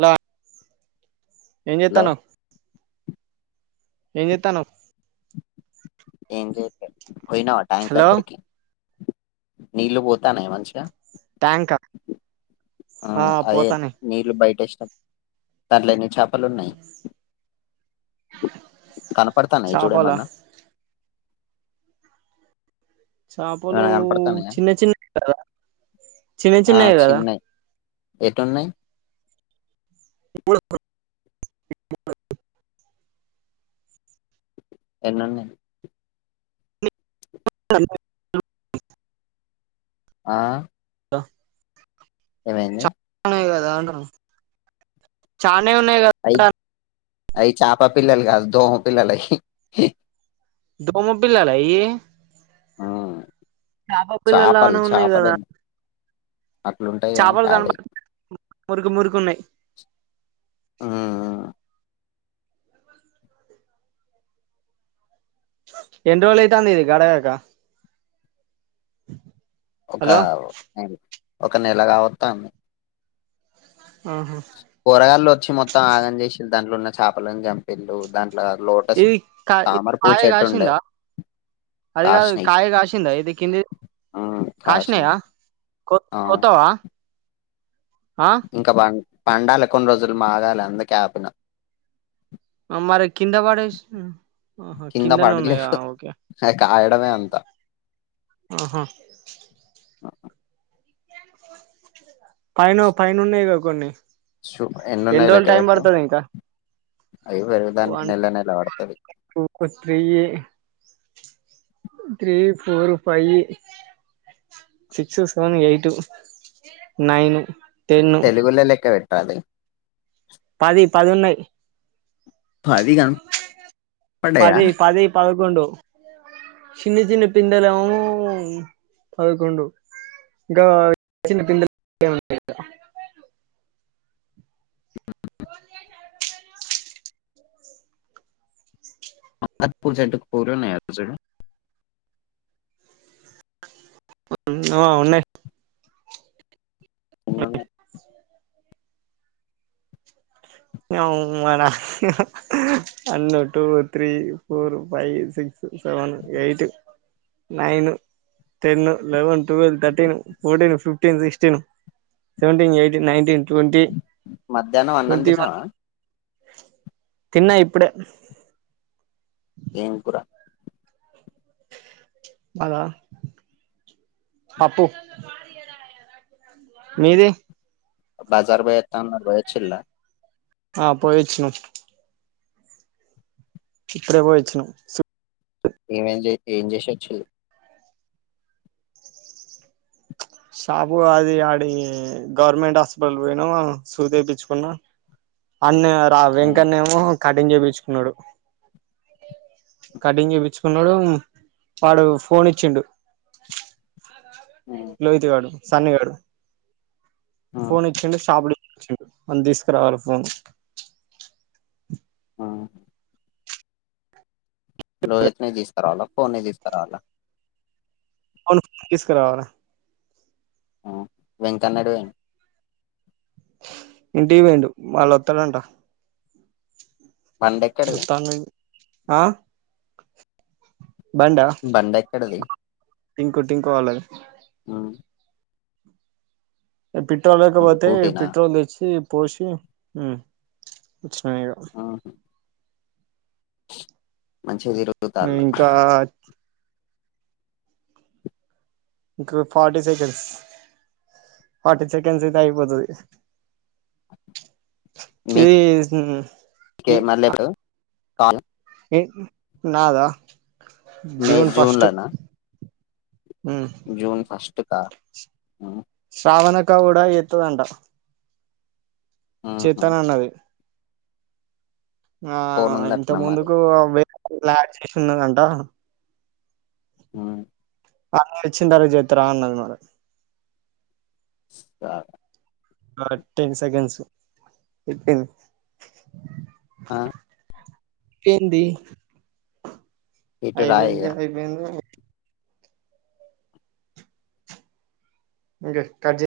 థా ఏం హలో చేస్తానవ్ ఏం చెతానవ్ ఏం చే పోయినవా టైంకు హలో దగరికి నీలు పోతనయ మంచిగా థ్యాంకా ఆ అదే నీళ్ళ బయట ఎస్ దట్లని చేపలున్నాయి కనపడతాను ఏ చాపలా చూడేమన్నా చేపలు ఏమైనా కనపడతాన్నాయా చిన్న చిన్న కదా చిన్న చిన్నవి కదా ఏటున్నా ఇ ఎన్నన్న ఆహ్ హలో ఏమైంది కదా చ న్ని ఉనయ్ డ అయ్ చాపపిల్లలు కాదు, దోమపిల్లలు అయ్ దోమపిల్లాల ఈ ఆ చేపలు పిల్లలానే ఉన్నాయి కదా చేపలేం అట్లుంటాయి ఏని చేపలు కాదయ్. కనపడ మురికి మురికి ఉన్నాయి హు ఎంన్న్ రోలైతాంది. ఇది గడగాకా ఒక ఐన్ ఒక నెల కావత్తాంది. ఆహు చ్చి మొత్తం ఆగం చేసి దాంట్లోన్న చేపలను చంపింల్లు. ఇది కా ఇది కాయ చెట్టు ఉండే గాసింద, అదిగాదు కాసినయి కాయ గాసింద ఇది కిందిది ఉమ్ కాష్నాయ కాసినయి కొ ఆ కొత్తవా ఆ ఇంకా బాన్ పండాలి కొన్ని రోజులు మాగాలి అందుకే ఆపిన మరి కింద పడేసిం న్ ఆహా కింద కిందన ఉన్నాయ, పడలేవు ఓకే అవి కాయడమే అంతా ఆహా పైనవ్ పైన ఉన్నయి గ కొన్ని చూ ఎండోళ్ళ్ టైమ్ బర్తది ఇంకా అయ్యో పెరుగుదానికి వన్ నేలనేల వడ్తది. Two three three, four, five, six, seven, eight, nine తెలుగులో లెక్క పెట్ అది పది పదిన్నయ్. ఫది కాన్ పదే, పదే, పద కొండు చిన్ని చిన్న పిందలెమో పదకొండు ఇంకా చిన్న పిలు ఇక మహ పూజట్కు పుల్లున్నయ చుడు నో ఉన్నాయి. ఉన్న నవ్ మన one, two, three, four, five, six, seven, eight, nine, ten, eleven, twelve, thirteen, fourteen, fifteen, sixteen, seventeen, eighteen, nineteen, twenty. మధ్యానం అన్నం దిన్నవా తిన్నా ఇప్పుడే ఎం కూర మద, పప్పు మీది బజారు పోయత్త అన్నారు, వొయచ్చల్ల ఆ పోయిచ్చినం ఇప్పుడే పోయి వచ్చినం ఏమ్ ఏమ్ జె ఏమ్ జేసివాచిల్లు షాపు అది ఆడి గవర్నమెంట్ హాస్పిటల్ పోయినాము సూది వెపిచుకున్నాము అన్ని ఆ ఉమ్ వెంకనేమో కటింగ్ చేపించుకున్నాడు కటింగ్ చేపించుకున్నాడు వాడు ఫోన్ ఇచ్చిండు లోహిత్ గాడు సన్నీ గాడు ఫోన్ ఇచ్చడు సాపడి చెప్పు అని తీసుకురావాలి ఫోన్ ఆ లోహిత్ ని తీసుకురవాలా ఫోన్ ని తీసుకురవాలా అవును తీసుకురావలే ఆ వెంకన్న ఏటు వెయిండు ఇంటికి వెయిండు మళ్ళ ఒత్తడంట బండి ఇక్కడది ఆ బండా బండి ఎక్కడిది టింకు టింకు వాళ్ళది ఇగ పెట్రోల్ లేకపోతే స్కూటీనా పెట్రోల్ తెచ్చి పోసి ఉ వచ్చిన నేగా మన్ చెయి రుద్దుతల్లు ఇంకా ఇంక ఫార్టీ సెకండ్స్ ఫార్టీ సెకండ్స్ అయితే అయిపోతుది ఇది ఇస్ ను ఇ హా కాను ఈ నాదా మే జూన్ లనా ఉ శ్రావణక్ అక్క కూడా ఎత్తదంట చేతనన్నది ఆ ఫోన్ ఇంత ఉందటనా మరి ముందుకు వె బ్లాక్ చేసి ఉన్నందంట ఆ అన్నయ్య వచ్చిన తర్వాత చేతర అన్నది మరి స్తా కరెక్ట్ టెన్ సెకన్స్ ఫిఫ్టీన్ ఆ ఏంది ఇటు రాయిగ అయిబింది అయిబింది ఇంకా కట్ చే